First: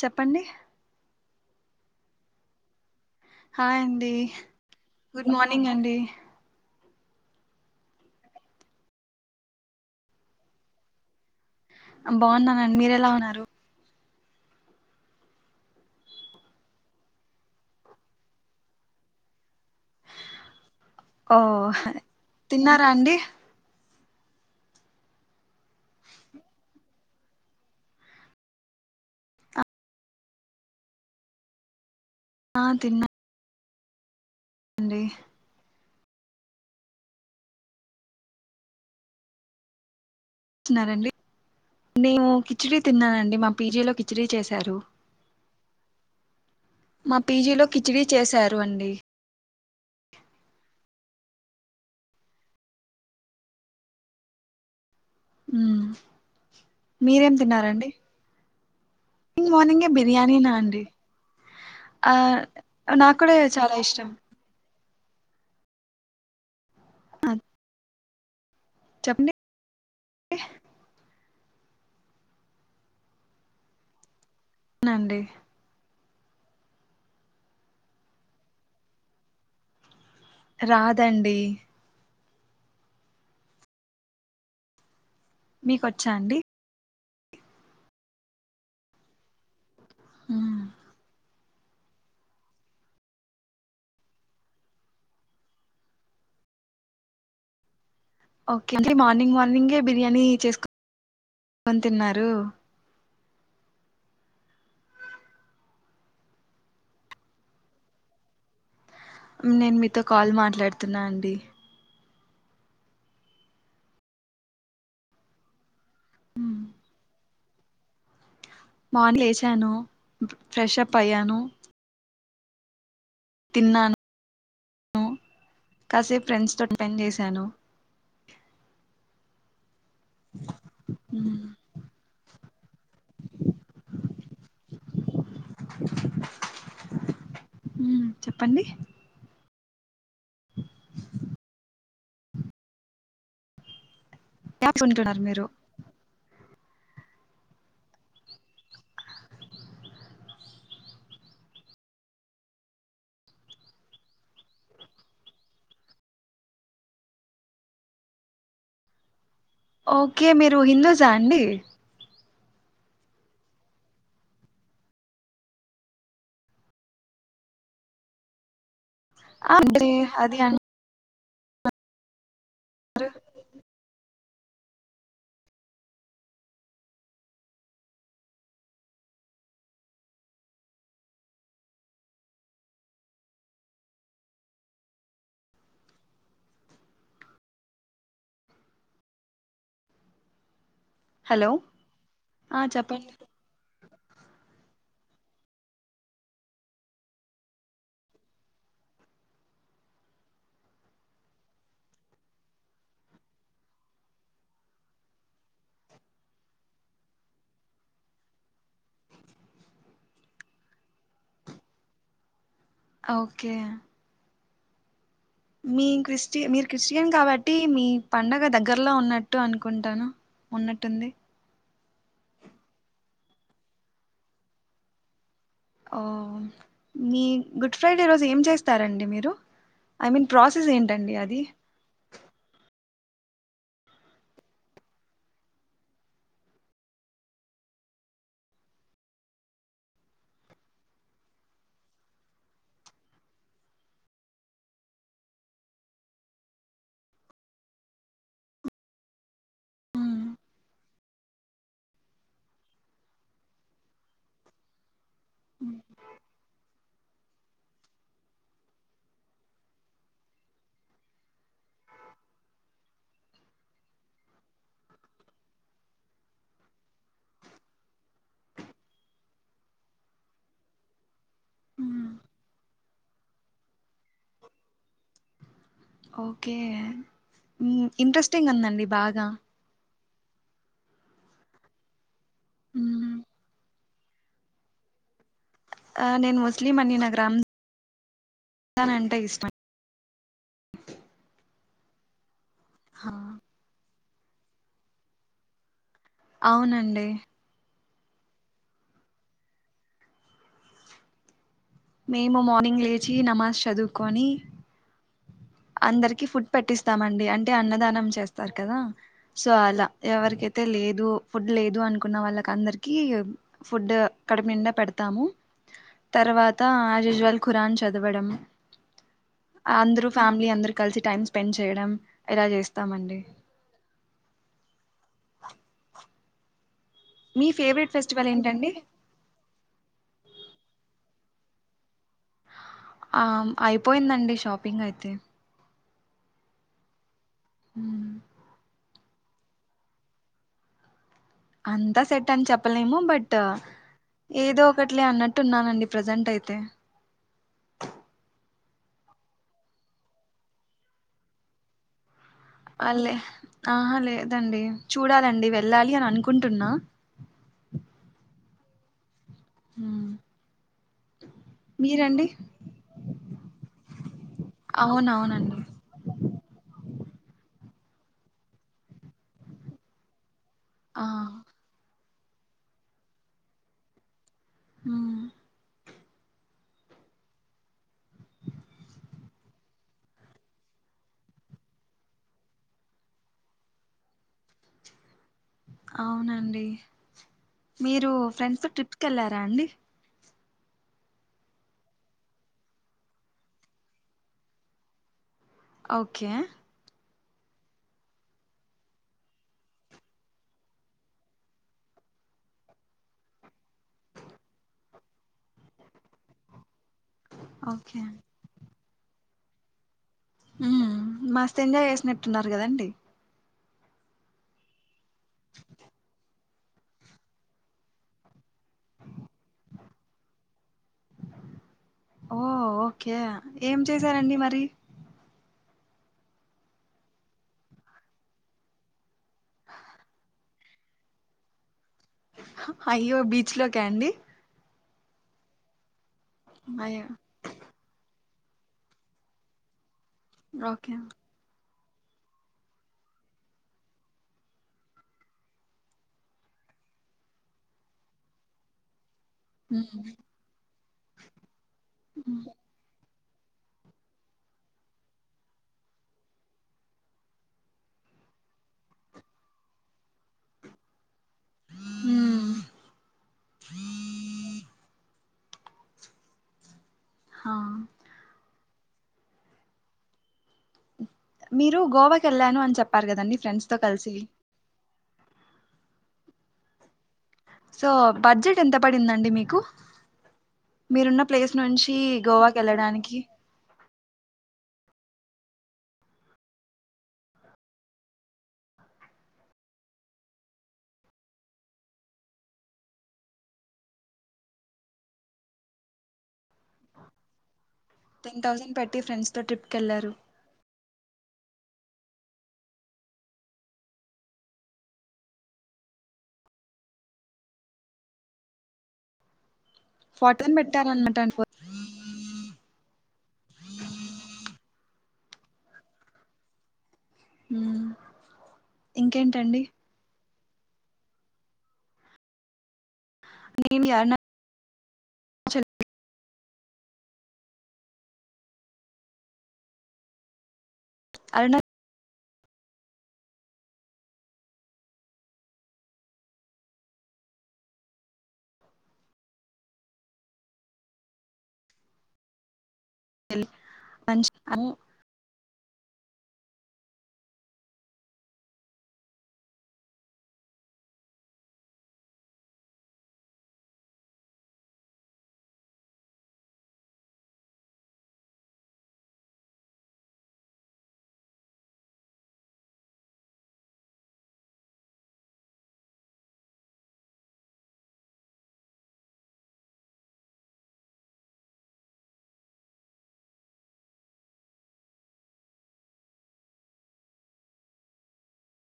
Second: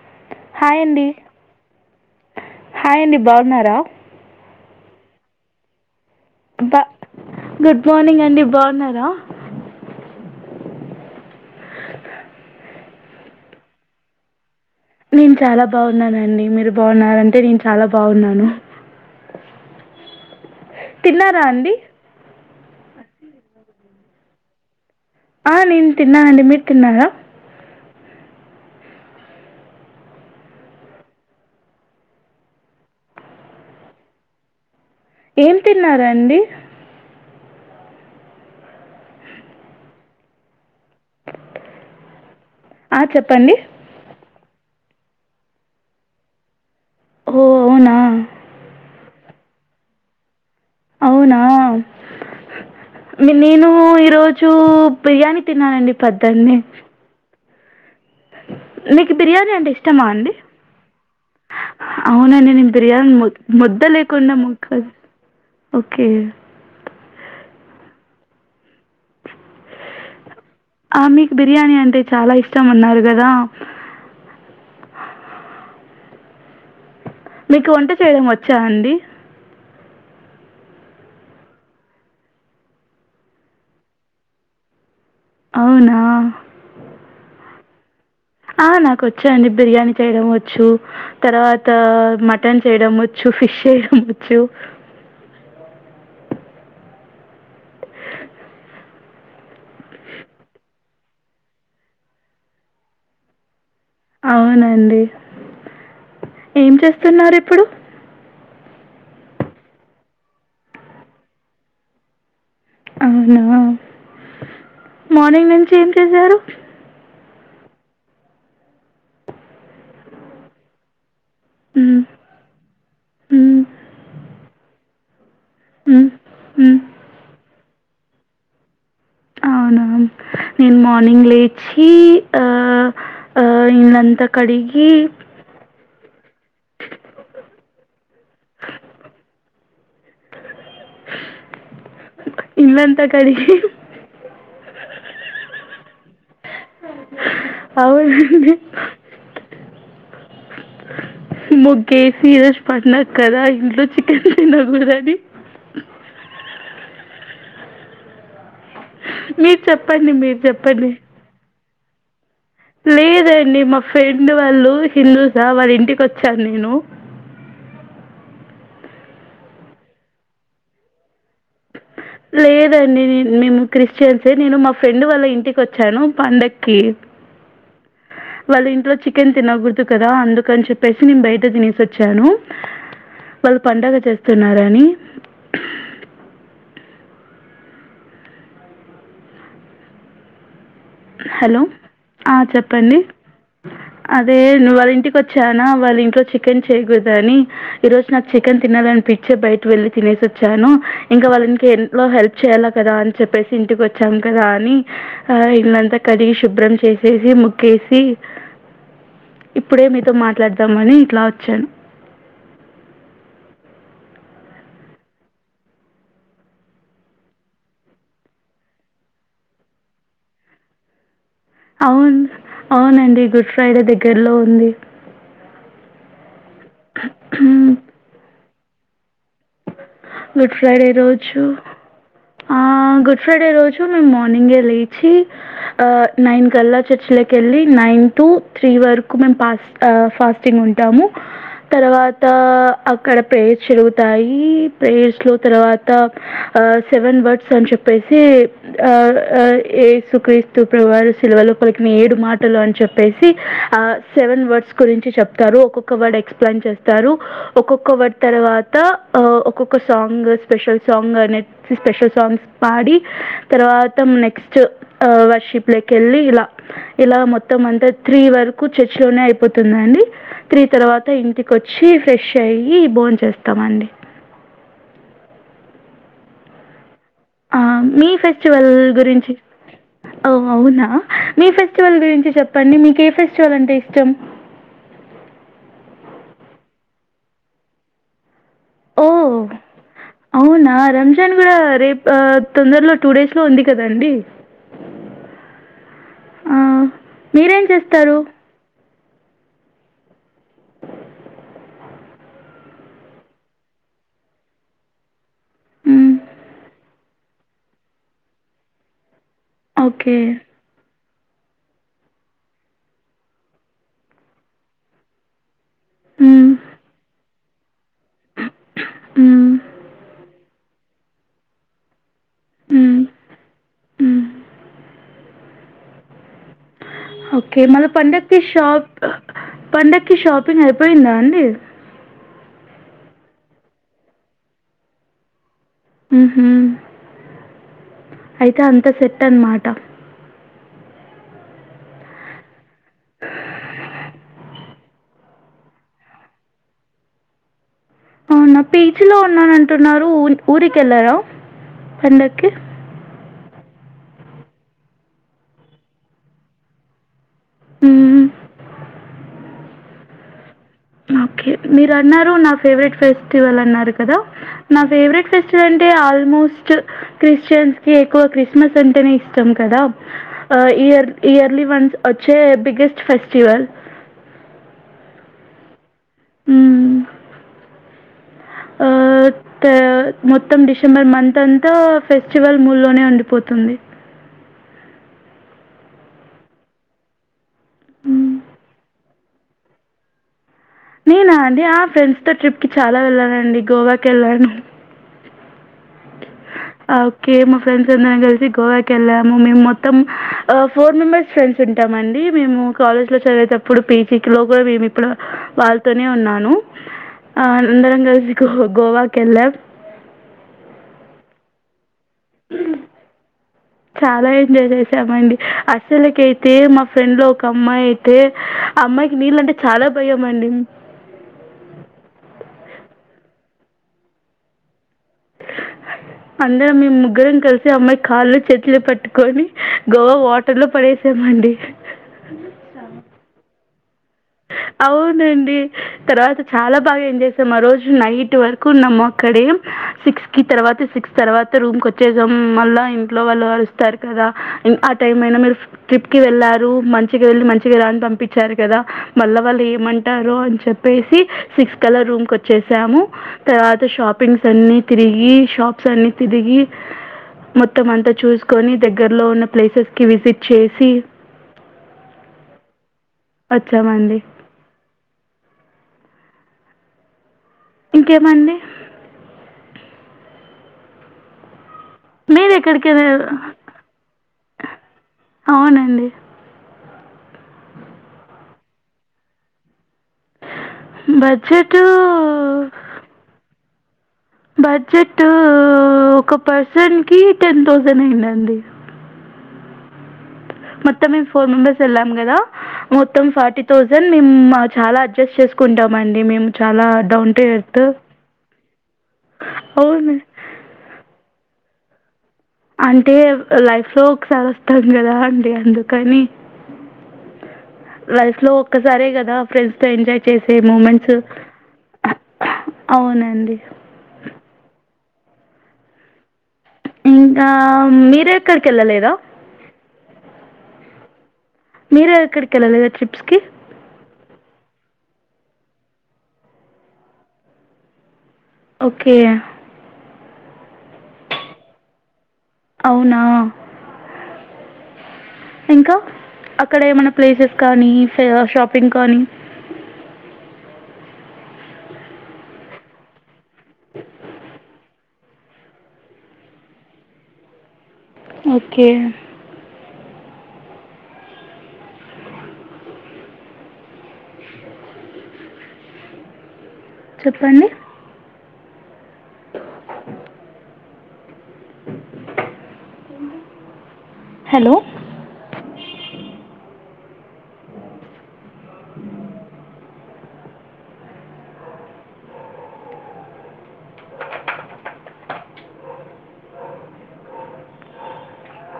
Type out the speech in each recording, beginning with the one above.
చెప్పండి హాయ్ అండి హాయ్ అండి బాగున్నారా? హాయ్ అండి గుడ్ మార్నింగ్ అండి బా గుడ్ మార్నింగ్ అండి, బాగున్నారా? ఆ బాన్నానండి. మీరెలా ఉన్నారు? నేన్ చాలా బాగున్నానండి మీరు బాగున్నారంటే నేన్ చాలా బాగున్నాను. ఓ తిన్నారా అండి. తిన్నారా అండి ఆ నేను తిన్నానండి మీరు తిన్నారా ఆ తిన్న ఏం తిన్నారండి తిన్నారండి నేము కిచిడి ఆ, తిన్నానండి మా చెప్పండి పీజీలో కిచిడి చేసారు. మా ఓ పీజీలో అవునా కిచిడి చేసారు అండి. అవునా నేను ఈరోజు. బిర్యానీ మ్మ్ తిన్నానండి పొద్దున్నే. మీరేం తిన్నారండి. మిక్ బిర్యానీ మార్నింగ్ అంటే మార్నింగే ఇష్టమా అండి. బిర్యానీనా ఆ అవుననీ నేన్ బిర్యాని నాకు కూడా ముద్ చాలా ముద్ద ఇష్టం లేకునా ము. ఓకే. అ చెప్పండి. ఆ మీక్ బిర్యానీ అంటే చాలా ఇష్టం అన్నారు గదా. నండి. మీకు వంట చేయడం వచ్చా అండి. రాదండి. అవునా? మీకొచ్చా అండి. ఆ నాకోచ్చాండి బిర్యానీ చేయడం మ్మ్. వచ్చు. తర్వాత మటన్ చేయడం వచ్చు ఫిష్ చేయడం వచ్చు. ఓకే మార్నింగ్ మార్నింగే బిర్యానీ చేస్కో తిన్నారు. అవునండి ఏం చేస్తున్నారు ఇప్పుడు. నేన్ మీతో కాల్ మాట్లాడుతున్నా అండి. అవునా మార్నింగ్ నుంచి ఏం చేశారు. మార్న్ లేచాను ఫ్రెష్ అప్ అయ్యాను. ఉమ్. తిన్నాను. హ్మ్. కాసేప్ ఫ్రెండ్స్ తో హ్మ్. స్పెండ్ చేశాను. అవునా. నేన్ మార్నింగ్ మ్మ్ లేచి ఆ ఆ ఇళ్ళంతా కడిగి. ఉమ్ చెప్పండి. హ ఇల్లంతా కడిగి. [unintelligible] నారు మీరు అవునండి. అ ముగ్గేసి ఈరోజు పండగ్ గాదా ఇంట్లో చికెన్ తినగూడదని. మీర్ చెప్పండి ఓకే మీర్ మీరు చెప్పండి. హిందూసా అండి లేదండి మా ఫ్రెండ్ వాళ్ళు హిందూసా వాళ్ళింటికోచాను నేను. అ [inaudible] ఆ [unintelligible] అది అను స లేదండి నేన్ మేము క్రిస్టియన్సే నేను మా ఫ్రెండ్ వాళ్ల ఇంటికి వచ్చాను పండక్కి. [inaudible] వాళ్ళ ఇంట్లో చికెన్ తినగూడదు కదా అందుకని చెప్పేసి నేన్ బయట తినేసి వచ్చాను. వాళ్ళు పండగ చేస్తున్నారని [inaudible] హలో హ చెప్పండి అదే ను వాళ్ళ ఇంటికి వచ్చానా వాళ్ళ ఇంట్లో చికెన్ చేయకూడదని ఈ రోజు నాకు చికెన్ తినాలని పిచ్చే బయట వెళ్ళి తినేసి వచ్చాను ఇంకా వాళ్ళకి ఎంట్లో హెల్ప్ చేయాలా కదా అని చెప్పేసి ఇంటికి వచ్చా కదా అని ఆ ఇల్లంతా కలిగి శుభ్రం చేసేసి ముగ్గేసి ఇప్పుడే మీతో మాట్లాడదామని ఇట్లా వచ్చాను. ఓకే మీ క్రిస్టి మీరు క్రిస్టియన్ కాబట్టి మీ పండగ దగ్గరలో ఉన్నట్టు అనుకుంటాను. ఉన్నట్టుంది అవును అవునండి గుడ్ ఫ్రైడే దగ్గరలో ఉంది. ఓ మీ గుడ్ ఫ్రైడే రోజు ఏం చేస్తారండి మీరు. I mean good process Friday ఏంటండి రోజు అది హ గుడ్ ఫ్రైడే రోజు మేము మార్నింగే లేచి నైన్ కల్లా చర్చ్ లో కెళ్ళి నైన్ టు త్రీ వరకు మేము పాస్ ఫాస్టింగ్ ఉంటాము తర్వాత అక్కడ పేర్ జరుగుతాయి ఈ ప్రేయర్స్ లో తర్వాత సెవెన్ వర్డ్స్ అని చెప్పేసి ఆ ఏసు మ్మ్ క్రీస్తు ప్రభువారు శిల్వలోపలికిన ఏడు మాటలు అని చెప్పేసి ఆ సెవెన్ వర్డ్స్ గురించి చెప్తారు ఒక్కొక్క వర్డ్ ఎక్స్ప్లెయిన్ చేస్తారు ఒక్కొక్క వర్డ్ తర్వాత ఒక్కొక్క సాంగ్ స్పెషల్ సాంగ్ అనే స్పెషల్ సాంగ్స్ పాడి తర్వాత నెక్స్ట్ వర్షిప్ లకెళ్ళి ఇలా ఇలా మొత్తం అంత త్రీ వరకు చర్చి లో అయిపోతుందండి త్రీ తర్వాత ఇంటికి వచ్చి మ్మ్ ఫ్రెష్ అయ్యి బోన్ చేస్తామండి. ఓకే ఆ మ్మ్ మీ ఇంట్రెస్టింగ్ ఫెస్టివల్ ఉందండి బాగా గురించి ఓ అవునా మీ ఫెస్టివల్ గురించి చెప్పండి మీకే మ్మ్ ఫెస్టివల్ అంటే ఇష్ ష్టం ఆ నేను ముస్లిం అండి నాకు రంజాన్ న్ అంటే ఓహ్! ఇష్టం అవునా రంజాన్ కూడా రేపు తొందరలో టూ ఆ, డేస్ లో ఉంది కదండి. అవునండి తరు మేము మార్నింగ్ లేచి నమాజ్ చదువుకొని హ్మ్. అందరికి ఫుడ్ పెట్టిస్తామండి అంటే అన్నదానం చేస్తారు కదా సో అలా ఓకే. ఎవరికైతే లేదు ఫుడ్ లేదు అనుకున్న వాళ్ళకి అందరికీ ఫుడ్ కడుపు నిండా పెడతాము. హ్మ్. తర్వాత ఆజిజ్వల్ ఖురాన్ చదవడం హ్మ్. అందరూ అందర్ కలిసి టైం స్పెండ్ చేయడం. ఇలా హ్మ్. చేస్తామండి. హ్మ్. మీ ఓకే మళ ఫేవరెట్ ఫెస్టివల్ పంండగకి ఏంటండి షాప్ పండగకి షాపింగ్ అయిపోయిందాండి. హ్మ్ అయిపోయిందండి షాపింగ్ అయితే. హ్మ్ హూ మ్మ్. అయితే అంత సెట్ అన్నమాట అంతా సెట్ అని చెప్పలేము బట్ ఏదో ఒకట్లే అన్నట్టున్నానండి ప్రజెంట్ అయితే. అవునా పీచ్ లో ఉన్నాన అంటున్నారు ఉ ఊరికెళ్ళరాా పండ అలే ఆహ లేదండి చూడాలండి వెళ్ళాలి అని అనుకుంటున్నా. హ్మ్ ఓకే మీరు అన్నారు నా ఫేవరెట్ ఫెస్టివల్ అన్నారు కదా నా ఫేవరెట్ అవునవునండి ఫెస్టివ ంట ఆల్మోస్ట్ క్రిస్టియన్స్ న్సీ ఎక్కువ క్రిస్మస్ అంటేనే ఇష్టం కదా ఆ ఇయర్ ఇయర్లీ వన్స్ అచ్చే బిగెస్ట్ ఫెస్టివల్ ఆ ఆ మొత్తం డిసెంబర్ మంత్ అంతా ఫెస్టివల్ మూ లోనే ఉండిపోతుంది అవునండి మీరు ఫ్రెండ్స్తో ట్రిప్కి వెళ్ళారా అండి నేనా అండి ఆ ఫ్రెండ్స్ తో ట్రిప్కి చాలా వెళ్ళానండి గోవాకి వెళ్ళాను ఓకే ఆ! ఓకే మా ఫ్రెండ్స్ అందరం కలిసి గోవాకి వెళ్ళాము మేము మొత్తం ఫోర్ మెంబెర్స్ ఫ్రెండ్స్ ఉంటాం అండి మేము కాలేజ్ లో చదివేటప్పుడు పీజీ లో కూడా మేము ఇప్పుడు వాళ్ళతోనే ఉన్నాను ఆ అందరం ఓకే కలిసి గోవాకి వెళ్ళాం మస్త ఎంజాయ్ చేసినట్టున్నారు కదండి చాలా ఎంజాయ్ చేసామండి అసలకే అయితే మా ఫ్రెండ్ లో ఒక అమ్మాయి అయితే ఆ అమ్మాయికి నీళ్ళ అంటే చాలా భయం అండి ఓ ఓకే ఏం చేశారండి మరి అందరం మ ముగ్గురం కలిసి అమ్మాయి కాళ్ళు చెట్లు పెట్టుకొని గవా వాటర్ లో పడేసా అండి అయ్యో బీచ్ లోకా అండి అవునండి తర్వాత చాలా బాగా అయ్యో ఏం చేసాం ఆ రోజు నైట్ టు వరకు ఉన్నాము అక్కడే సిక్స్ కి తర్వాత ఓకే సిక్స్ తర్వాత రూమ్ మళ్ళ ఇంట్లో వాళ్ళు కస్తారు కదా ఆ టైమ్ అయినా మీరు ట్రిప్ కి వెళ్ళారు మంచిగా వెళ్ళి మంచిగా రాని పంపించారు కదా మళ్ళా వాళ్ళు ఏమంటారో అని చెప్పేసి సిక్స్ కళ్ళ రూమ్కి వచ్చేసాము తర్వాత షాపింగ్స్ అన్ని తిరిగి షాప్స్ అన్ని తిరిగి మొత్తం అంతా చూసుకొని దగ్గరలో ఉన్న ప్లేసెస్ కి విజిట్ చేసి మ్మ్ వచ్చాం అండి హా ఇంకేమండి మీరు గోవాకి వెళ్ళాను అని చెప్పారు కద అండి మీరెక్కడికైనా ఫ్రెండ్స్ తో కలిసి అవునండి సో బడ్జెట్ ఎంత పడిందండి మీకు మీరున్న ప్లేస్ బడ్జెటూ, నుంచి గోవాకి వెళ్ళడానికి బడ్జెట్ ఒక పర్సన్ కి టెన్ థౌసండ్ అయిందండి మొత్తం మేము ఫోర్ మెంబెర్స్ వెళ్ళాం కదా మొత్తం ఫార్టీ థౌసండ్ మేము చాలా అడ్జస్ట్ చే తీకుంటామ అండి మేము చాలా down to earth ten thousand పెట్టి ఫ్రెండ్స్ తో ట్రిప్కి వెళ్ళారు అవును. అంటే లైఫ్ లో ఒకసారి వస్తాం కదా అండి అందుకని వైసులో ఒక్కసరే కదా ఫ్రెండ్స్ తో ఎంజాయ్ ఫార్టీ చేసే థౌసండ్ మూమెంట్స్ పెట్టారనమాట అవునండి ఇంకా హ్మ్. మీరే ఎక్కడికి వెళ్ళలేదా ఇంకేంటండి మీరు ఎక్కడికి వెళ్ళలేదా ట్రిప్ నేను యారున్నా ఓకే అరూనా అవునా ఇంకా అక్కడ ఏమనా ప్లేసెస్ కానీ షాపింగ్ కానీ అ [inaudible] [unintelligible] ఓకే చెప్పండి [inaudible] అ [inaudible] హలో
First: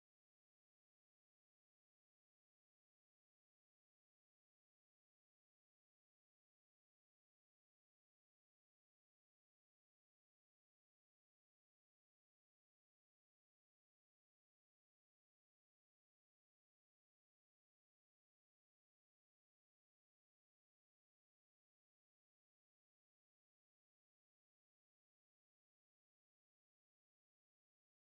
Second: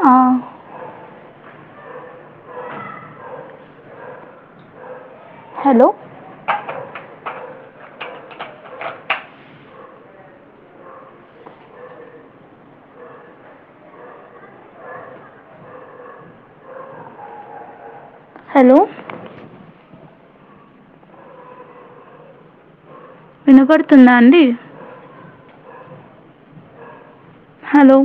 ఆ హలో హలో వినబడుతుందా అండి హలో